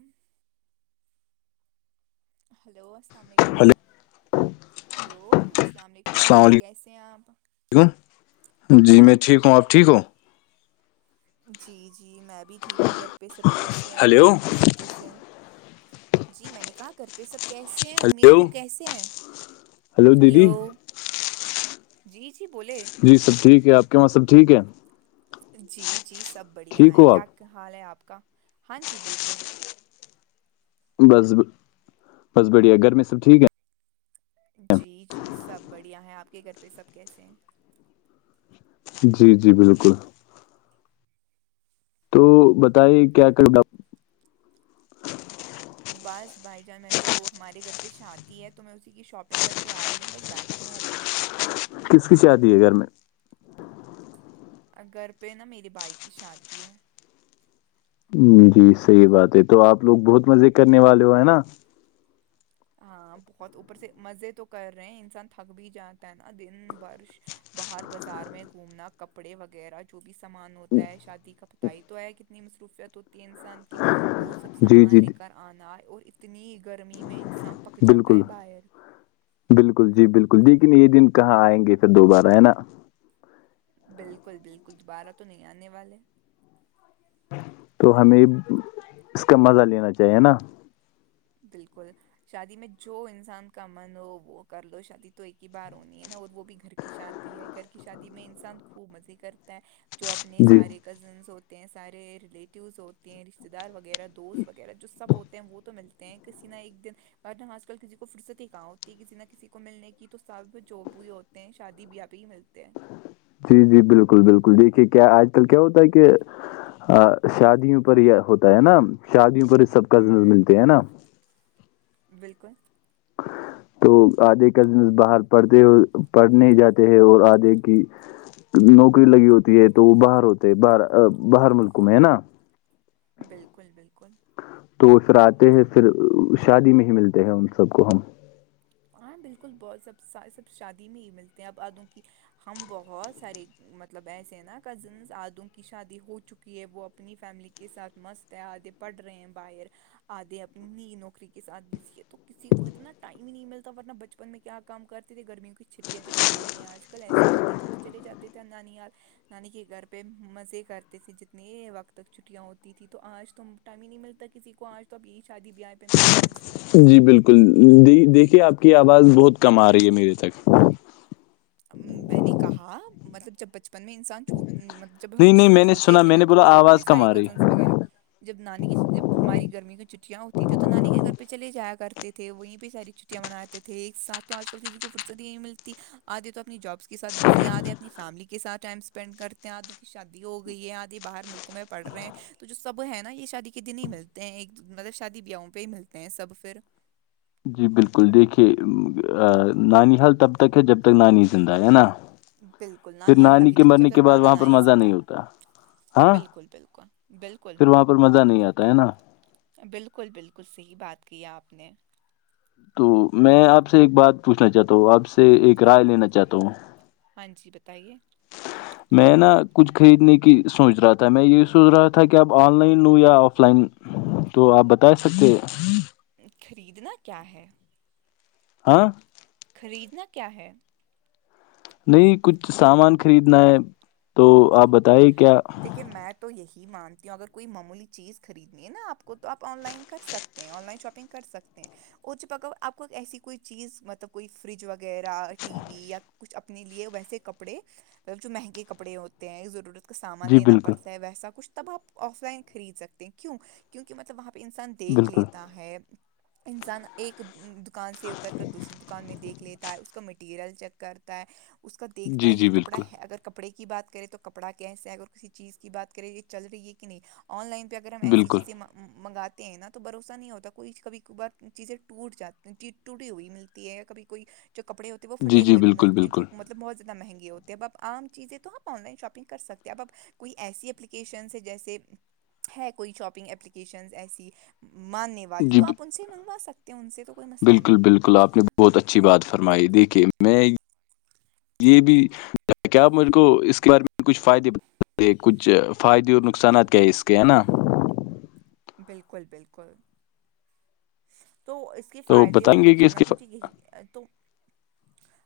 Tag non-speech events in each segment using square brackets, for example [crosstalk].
ہوں ہیلو السلام علیکم ہلو ہیلو السلام علیکم بھائی جان کیسے ہیں اپ یکم جی میں ٹھیک ہوں آپ ٹھیک ہو جی جی میں بھی ٹھیک ہوں گھر پہ سب کیسے ہیں ہلو امی ابو سب کیسے ہیں جی میں نے کہا کر کے پ سب کیسے ہیں ہلو مبو کیسے ہیں ہلو جی جی بولے جی سب ٹھیک ہے آپ کے وہاں سب ٹھیک ہے جی جی سب ٹھیک بڑھیا ہیں ہو آپ کیا حال ہے آپ کا ہاں جی بالکل بس بس بڑھیا گرمی سب ٹھیک ہے جی جی سب بڑھیا ہیں آپ کے گھر پہ سب کیسے ہیں جی جی بالکل تو بتائی کیا کرنا بس بھائی جان میں تو ہمارے گھر پہ شادی ہے تو میں اسی کی شاپنگ کر کے آئی ہوں بس بیٹھی ہوں ابھی کس کی شادی ہے گھر میں گھر پہ نا میرے بھائی کی شادی ہے جی صحیح بات ہے تو آپ لوگ بہت مزے کرنے والے ہو ہے نا ہاں بہت اوپر سے مزے تو کر رہے ہیں انسان تھک بھی جاتا ہے نا دن برش باہر بازار میں گھومنا کپڑے وغیرہ جو بھی سامان ہوتا ہے شادی کا پت ہی تو آیا کتنی مصروفیت ہوتی ہے انسان کی وہ سب جی جی سامان لے کر آنا ہے اور اتنی گرمی میں انسان پک جاتا بالکل ہے باہر بالکل جی بالکل لیکن یہ دن کہاں آئیں گے پھر دوبارہ ہے نا بالکل بالکل دوبارہ تو نہیں آنے والے تو ہمیں اس کا مزہ لینا چاہیے نا بالکل شادی میں جو انسان کا من ہو وہ کر لو شادی تو ایک ہی بار ہونی ہے نا اور وہ بھی گھر کے کی شادی ہے گھر کی شادی میں انسان خوب مزے کرتا ہے جو اپنے جی سارے کزنس ہوتے ہیں سارے ریلیٹیوز ہوتے ہیں رشتے دار وغیرہ دوست وغیرہ جو سب ہوتے ہیں وہ تو ملتے تینک سینا ایک دن اورن آج کل کسی کو فرصتی ہی کہاں ہوتی کسی نہ کسی کو ملنے کی تو سب جوب بھیئی ہوتی شادی بیا پہ بھی ملتے ہیں جی جی بالکل بالکل دیکھیے کیا آج کل کیا ہوتا ہے کہ شادیوں پر یہ ہوتا ہے نا شادیوں پر سب کزنز ہوں ملتے ہیں نا بالکل تو آدھے کازنس باہر پڑھتے ہو پڑھنے جاتے ہے اور آدھے کی نوکری لگی ہوتی ہے تو وہ باہر ہوتے باہر باہر ملکوں میں ہے نا بالکل بالکل تو پھر آتے ہیں پھر شادی میں ہی ملتے ہیں ان سب کو ہم ہاں بالکل بہت سب سب شادی میں ہی ملتے ہیں اب آدوں کی ہم بہت سارے مطلب ایسے ہیں نا کزنس آدوں کی شادی ہو چکی ہے وہ اپنی فیملی کے ساتھ مست ہے دیں پڑھ رہے ہیں باہر آدے اپنی نوکری کے ساتھ بھیزی ہے تو کسی کو اتنا ٹائم بھی نہیں ملتا ورنہ بچپن میں کیا کام کرتے تھے گرمیوں کی چھٹیا جیسے ہو رہی ہیں آج کل ایسی ہوتی تھی تو چلے جاتے تھے نانییاار نانی کے گھر پہ مزے کرتے تھے جتنے وقت تک چھٹیاں ہوتی تھی تو آج ت ٹائم ہی نہیں ملتا کسی کو آج تو اب یہ شادی بیاہ پہ ملتی جی بالکل دیکھیے آپ کی آواز بہت کم آ رہی ہے میرے تک میں نے کہا مطلب جب بچ میں انسانب جب ہم نہیں نہیں سب میں نے چھوے سنا تھے میں نا نے تو بولا مطلب ہمارے آواز کم سارے آ رہی کزنس وغیرہ جب نانی کی جب ہماری گرمی کی چھٹیاں ہوتی تیں تو نانی کے گھر پہ چلے جایا کرتے تھے وہیں پہ ساری چ ں مناتے تھے ایک ساتھ تو آج کل کسی کو فرصت نہیں ملتی آ دے تو اپنی جابس کے ساتھ بزی آ دے اپنی فیملی کے ساتھ ٹائم پینڈ کرتے ہیں آد کی شادی ہو گئی ہے آد یہ باہر ملکوں میں پڑ رہے ہیں تو جو سب ہے نا یہ شادی کے دن ہی ملتے ہیں ایک مطلب شادی بیاہوں پہ ہی ملتے ہیں سب پھر جی بالکل دیکھیے نانی حال تب تک ہے جب تک نانی زندہ ہے ہے نا بالکل پھر نانیال نانی تبھی کے تک کہ جب مرنے تک کے بعد نانا وہاں پر نانی مزہ زندہ نہیں ہوتا ہاں بالکل بالکل بالکل پھر وہاں پر مزہ نہیں آتا ہے نا بالکل بالکل صحیح بات کی آپ نے تو میں آپ سے ایک بات پوچھنا چاہتا ہوں آپ سے ایک رائے لینا چاہتا ہوں ہاں جی بتائیے میں نا کچھ خریدنے کی سوچ رہا تھا میں یہی سوچ رہا تھا کہ اب آن لائن لوں یا آف لائن [inaudible] تو آپ بتا سکتے خریدنا کیا ہے ہاں خریدنا کیا ہے نہیں کچھ سامان خریدنا ہے تو آپ بتائیے کیا کہ میں تو یہی مانتی ہوں اگر کوئی معمولی چیز خریدنی ہے نا آپ کو تو آپ آن لائن کر سکتے آن لائن شاپنگ کر سکتے ہیں اچ پکا آپ کو ایسی کوئی چیز مطلب کوئی فریج وغیرہ ٹی وی یا کچھ اپ اپنے لیے ویسے کپڑے مطلب جو مہنگے کپڑے ہوتے ہیںور کا سامان جی لینا بالکل پڑتا ہے ویسا کچھ تب آپ آف لائن خرید سکتے ہیں کیوں کیونکہ مطلب وہاں پہ انسان دیکھ بالکل لیتا ہے انسان ایک دکان سے اتر کر دوسری دکان میں دیکھ لیتا ہے اس کا مٹیریل چیک کرتا ہے اس کا دیکھتا جی ہے یہ جی کپڑا بالکل ہے اگر کپڑے کی بات کریں تو کپڑا کیسا اگر کسی چیز کی بات کریں یہ چل رہی ہے کہ نہیں آن لائن پہ اگر ہم ایسی بالکل چیزیں منگاتے ہیں نا تو بھروسہ نہیں ہوتا کوئی کبھی کبھار چیزیں ٹوٹ جات ٹوٹی ہوئی ملتی ہے کبھی کوئی جو کپڑے ہوتے ہیں وہ جی فھٹے جی ہوئے بھی بالکل ملتے ہیں جو بالکل ملب مب بت زیادہنی ہوتے ہیں اب عام چزیں تو آن لن شاپ کر سکتے ہیں اب اپ کوئی ایسی اپپلیکیشنس ہے جیسے ہے کوئی شاپنگ اپلیکیشن ایسی ماننے والی جی تو ب- آپ ان سے منگوا سکتے ہیں ان سے تو کوئی مسئلہ بالکل نہیں ہے بالکل آپ نے بہت اچھی بات فرمائی دیکھیے میں یہ بھی کیاپ میرے کو اس کے بارے میں کچھ فائدے ب کہ کچھ فائدے اور نقصانات کیا ہے اس کے ہے نا بالکل بالکل تو اس کے تو فائدے اور بتائیں گے کہ اس کے نقصانات فا- مجھے یہی تو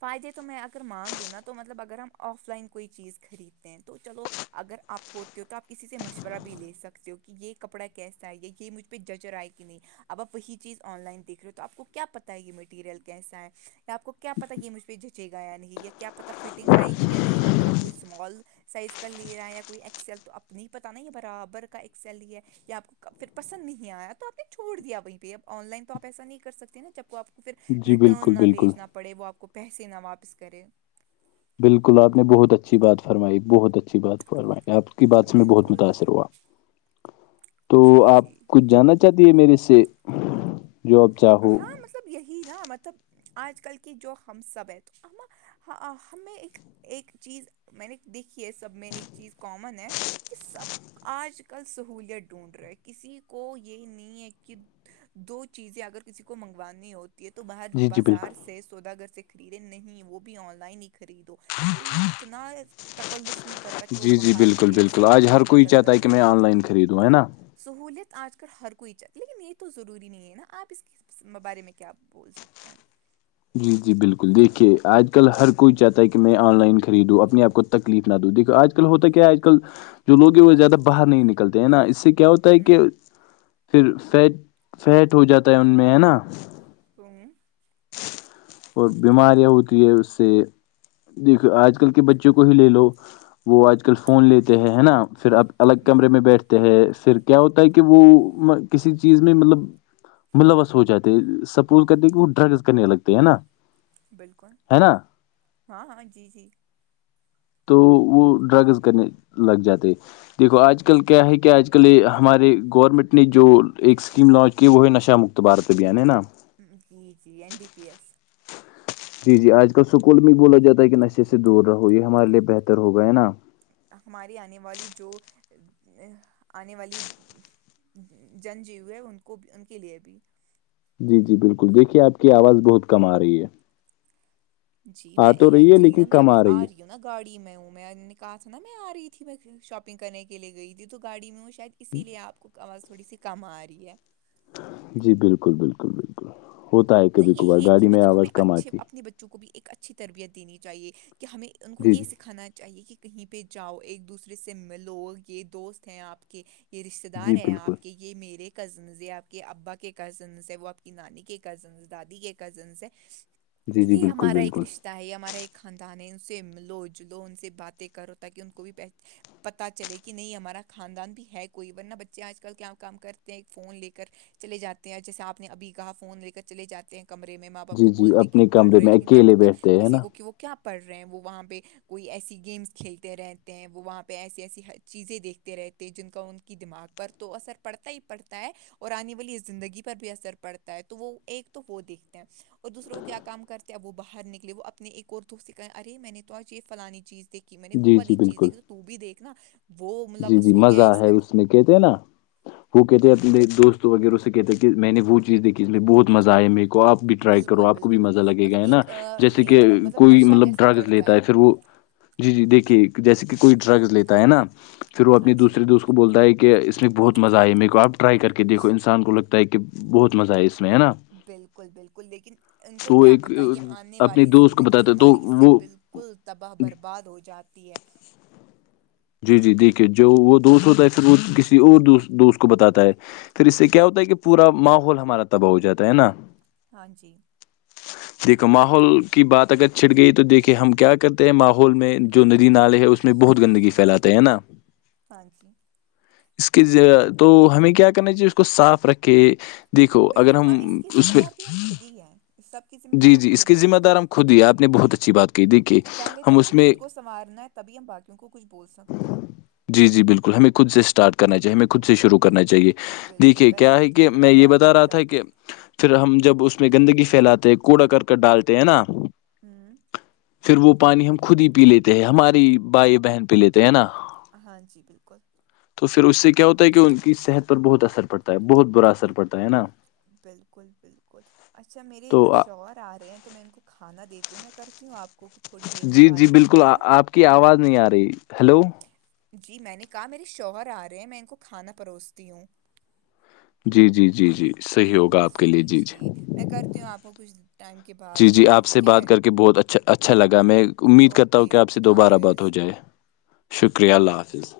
فائدے تو میں اگر مان لوں نا تو مطلب اگر ہم آف لائن کوئی چیز خریدتے ہیں تو چلو اگر آپ ہوتے ہو تو آپ کسی سے مشورہ بھی لے سکتے ہو کہ یہ کپڑا کیسا ہے یا یہ مجھ پزا چ رائی کینی اب آپ وہی چیز آن لائن دیکھ رہے ہو تو آپ کو کیا پتا ہے یہ مٹیریل کیسا ہے یا آپ کو کیا پتا یہ مجھ پہ جھچے گا نہیں یا کیا پتا فٹنگ آئے گی یا نہیں اگر آپ کوئی اسمال سائز کا لے رہا یا کوئی ایکس ایل تو اپنی پتا نہ ہے برابر کا ایکس ایل ہی ہے یا آپ کو پھر پسند نہیں آیا تو آپ نے چھوڑ دیا وہیں پہ اب آن لائن تو آپ ایسا نہیں کر سکتے نا جب کو آپ پھر جی بالکل ریٹرن نہ بالکل بھیجنا پڑے وہ آپ کو پیسے نہ واپس کرے بالکل آپ نے بہت اچھی بات فرمائی بہت اچھی اچھی بات فرمائی آپ کی بات سے میں بہت بالکل متاثر ہوا تو جی آپ جی کچھ جانا چاہتی ہے میرے سے جو آپ چاہو ہاں مطلب یہی نا مطلب آج کل کی جو ہم سب ہیں تو ہم ہاں ہمیں ایک ایک چیز میں نے دیکھی ہے سب میں ایک چیز کامن ہے کہ سب آج کل سہولت ڈھونڈ رہے کسی کو یہ نہیں ہے کہ دو چیزیں اگر کسی کو منگوانی ہوتی ہے تو باہر جی جی بازار بالکل سے سوداگر سے خریدے نہیں وہ بھی آن لائن ہی خریدو کوئی اتنا تکلف نہیں کرتا کہ وہ جی جی باہر بالکل گیٹ سے بالکل آج باہر ہر کوئی نکل کر چاہتا ہے کہ دکا میں آن لائن خریدوں ہے نا سہولیت آج کل ہر کوئی چاہیتی ہے لیکن یہ تو ضروری نہیں ہے نا آپ اس کی اس بارے میں کیاپ بول سکتے ہیں جی جی بالکل دیکھیے آج کل ہر کوئی چاہتا ہے کہ میں آن لائن خریدوں اپنے آپ کو تکلیف نہ د دیکو آج کل ہوتا کیا آج کل جووگ ہیں وہ زیادہ باہر نہیں نکلتے ہیں نا اس سے کیا ہوتا ہے کہ ہوں پھر فیٹ فیٹ ہو جاتا ہے ان میں ہے نا تووں اور بیماریاں ہوتی ہے اس سے دیکھو آج کل کے بچوں کو ہی لے لو وہ آج کل فون لیتے ہیں ہے نا پھر اب الگ کمرے بالکل میں بیٹھتے ہیں پھر کیا ہوتا ہے کہ وہ کسی چیز میں مطلب ملوث ہو جاتے سپوز کرتے کہ وہ ڈرگز کرنے لگتے ہے نا بالکل ہے نا ہاں ہاں جی جی تو وہ ڈرگز کرنے لگ جاتے دیکھو آج کل کیا ہے کہ آج کل یہ ہمارے گورنمنٹ نے جو ایک اسکیم لانچ کی وہ ہے نشہ مک اتبار سے بھی آنےا جی جی این ڈی پی ایس جی جی آج کل سکول میں ہی بولا جاتا ہے کہ نشے سے دور رہو یہ ہمارے لیے بہتر ہوگا ہے نا ہماری آنے والی جو آنے والی جن جیو ہے ان کو بھی ان کے لیے بھی جی جی بالکل دیکھیے آپ کی آواز بہت کم آ رہی ہے جی میں آ تو رہی ہے ایکچولی نا لیکن میں کم ابھی آ رہی ہے ہ نا گاڑی میں ہو ں میں نے کہا تھا نا میں آ رہی تھی میں شاپنگ کرنے کے لیے گئی تھی تو گاڑی میں ہوں شاید اسی لیے آپ کو آواز تھوڑی سی کم آ رہی ہے [inaudible] ہوتا ہے کبھی کبھار یہی ہے کہ گاڑی میں مطلب ہمیں آواز کم اچھے آتی اپنے بچوں کو بھی ایک اچھ اچھی تربیت دینی چاہیے کہ ہمیں ان کو جی یہ جی سکھانا چاہیے کہ کہیں پہ جاؤ ایک دوسرے سے ملو یہ دوست ہیں آپ کے یہ رشتتے جی دار ہیں بالکل آپ کے یہ میرے کزنس یا آپ کے ابا کے کزنس ہے وہ آپ کی نانی کے کزنس دادی کے کزنس ہیں جی جی یہ بالکل ہمارا ایک بالکل رشہ ہے یہ ہمارا ایک خاندان ہے ان سے لو ج لو ان سے باتیں کرو تاکہ ان کو بھی پتاہ چلے کہ نہیں ہمارا خاندان بھی ہے کوئی ورنہ بچے آج کل کیا کام کرتے ہیں فون لے کر چل جاتے ہیں جیسے آپ نے ابھی کہا فون لے کر چلے جاتے کمرے میں ماں باپ جی کو جی بولتے کہ اپنے ہم پڑ کمرے رہے ہیں میں لیکن کیا اکیلے پتا بیٹھتے ہیں کسی نا کو کہ وہ کیا پڑھ رہے ہیں وہاں پہ کوئی ایسی گیمس کھیلتے رہتے ہیں وہاں پہ ایسی ایسی چیزیں دیکھتے رہتے ہیں جن کا ان کی دماغ پر تو اثر پڑتا ہی پڑتا ہے اور آنے والی زندگی پر بھی اثر پڑتا ہے تو وہ ایک تو وہ دیکھتے ہیں اور دوسرے کو کیا کام کرتے ہیں وہ باہر نکلے وہ اپنی ایک اور تو اس کہا اے میں نے تو آج یہ فلانی چیز دیکھی میں نے وہ جی جی والی چیز بالکل دیکھی تو بھی دیکھ ن جی جی مزہ ہے اس میں کہتے ہیں نا وہ کہتے جی اپنے دوست تو وغیرہ سے کہتے کہ میں نے وہ چیز دیکھی اس میں بہت مزہ آیا میرے کو اب بھی ٹرائی کرو بالکل آپ کو بھی بالکل نا مزہ لگے گا مطلب ہے نا ایک آ، جیسے کہ ایک مطلب کوئی نشہ مطلب جیسا ڈرگز چڑھتا لیتا ہے پھر وہ جی جی دیکھیے جیسے کہ کوئی ڈرگ لیتا ہے نا پھر وہ ہاں اپنی جی دوسرے دو اس کو بولتا ہے کہ اس میں بہت مزہ آیا میرے کو آپ ٹرائی کر کے دیکھو انسان کو لگتا ہے کہ بہت مزہ ہے اس میں ہے نا بالکل بالکل لیکن ان کو تو کیا ایک پتہ یہ آنے اپنے والی دوست کو زندگی بتاتا ہے تو ہماری اس سے وہ بالکل کل تباہ برباد ہو جاتی ہے جی جی دیکھیے جو وہ دوست ہوتا ہے پھر وہ کسی اور دو دوست کو بتاتا ہے پھر اس سے کیا ہوتا ہے کہ پورا ماحول ہمارا تباہ ہو جاتا ہے نا ہاں جی دیکھو ماحول کی بات اگر چھٹ گئی تو دیکے ہم کیا کرتے ہیں ماحول میں جو ندی نالے ہے اس میں میں بہت گندگی پھیلاتے ہیں نا ہاں جی اس کے تو ہمیں کیا کرنا چاہیے اس کو صاف رکھے دیکھو اگر بالکل ہم کی اس ذمہ پہ دار بھی ہم خود ہی ہیں اس سب کی ذمہ جی دار ہم جی اس خود کی ہیں ذمہ دار ہم خود ہی آپ نے بہت اچھی بات کی دیکھیے پہلے ہم تو ہمیں اس میں خود کو سنوارنا ہے تبھی ہم باقیوں کو کچھ بول سکتے ہیں جی جی بالکل ہمیں کچھس ارٹ کرنا چاہیے ہمیں خود سے شروع کرنا بالکل چاہیے بالکل دیکھیے پہلے کیا ہے خود کی کہ میں یہ گرابان بتا ہمیں رہا جا تھا کہ پھر ہم جب اس میں گندگی پھیلاتے ہیں کوڑا کرک ڈالتے ہے نا ہاں پھر وہ پانی ہم خود ہی پی لیتے ہیں ہماری بھائی بہن پی لیتے ہے نا ہاں جی بالکل تو پھر اس سے کیا ہوتا ہے کہ ان کی صحت پر بہت اثر پڑتا ہے بہت برا اثر پڑتا ہے نا بالکل بالکل اچھا میرے تو انا شوہر آ رہے ہیں تو میں ان کو کھانا دیتی ہوں میں کرتی ہوں آپ کو تھوڑی دیر میں جی جی بات بالکل کرتے ہیں ہم آپ کی آواز نہیں آ رہی ہیلو جی میں نے کہا میرے شوہر آ رہے ہیں میں ان کو کھانا پروستی ہوں جی جی جی جی صحیح ہوگا آپ کے لیے جی جی میں کرتی ہوں آپ کو کچھ ٹائم کے بعد جی جی کال آپ سے ٹھیک بات ہے کر کے بہت اچھا اچھا لگا میں امید کرتا ہوں کہ اوکے آپ سے خدا دوبارہ بات حافظ ہو جائے شکریہ اللہ حافظ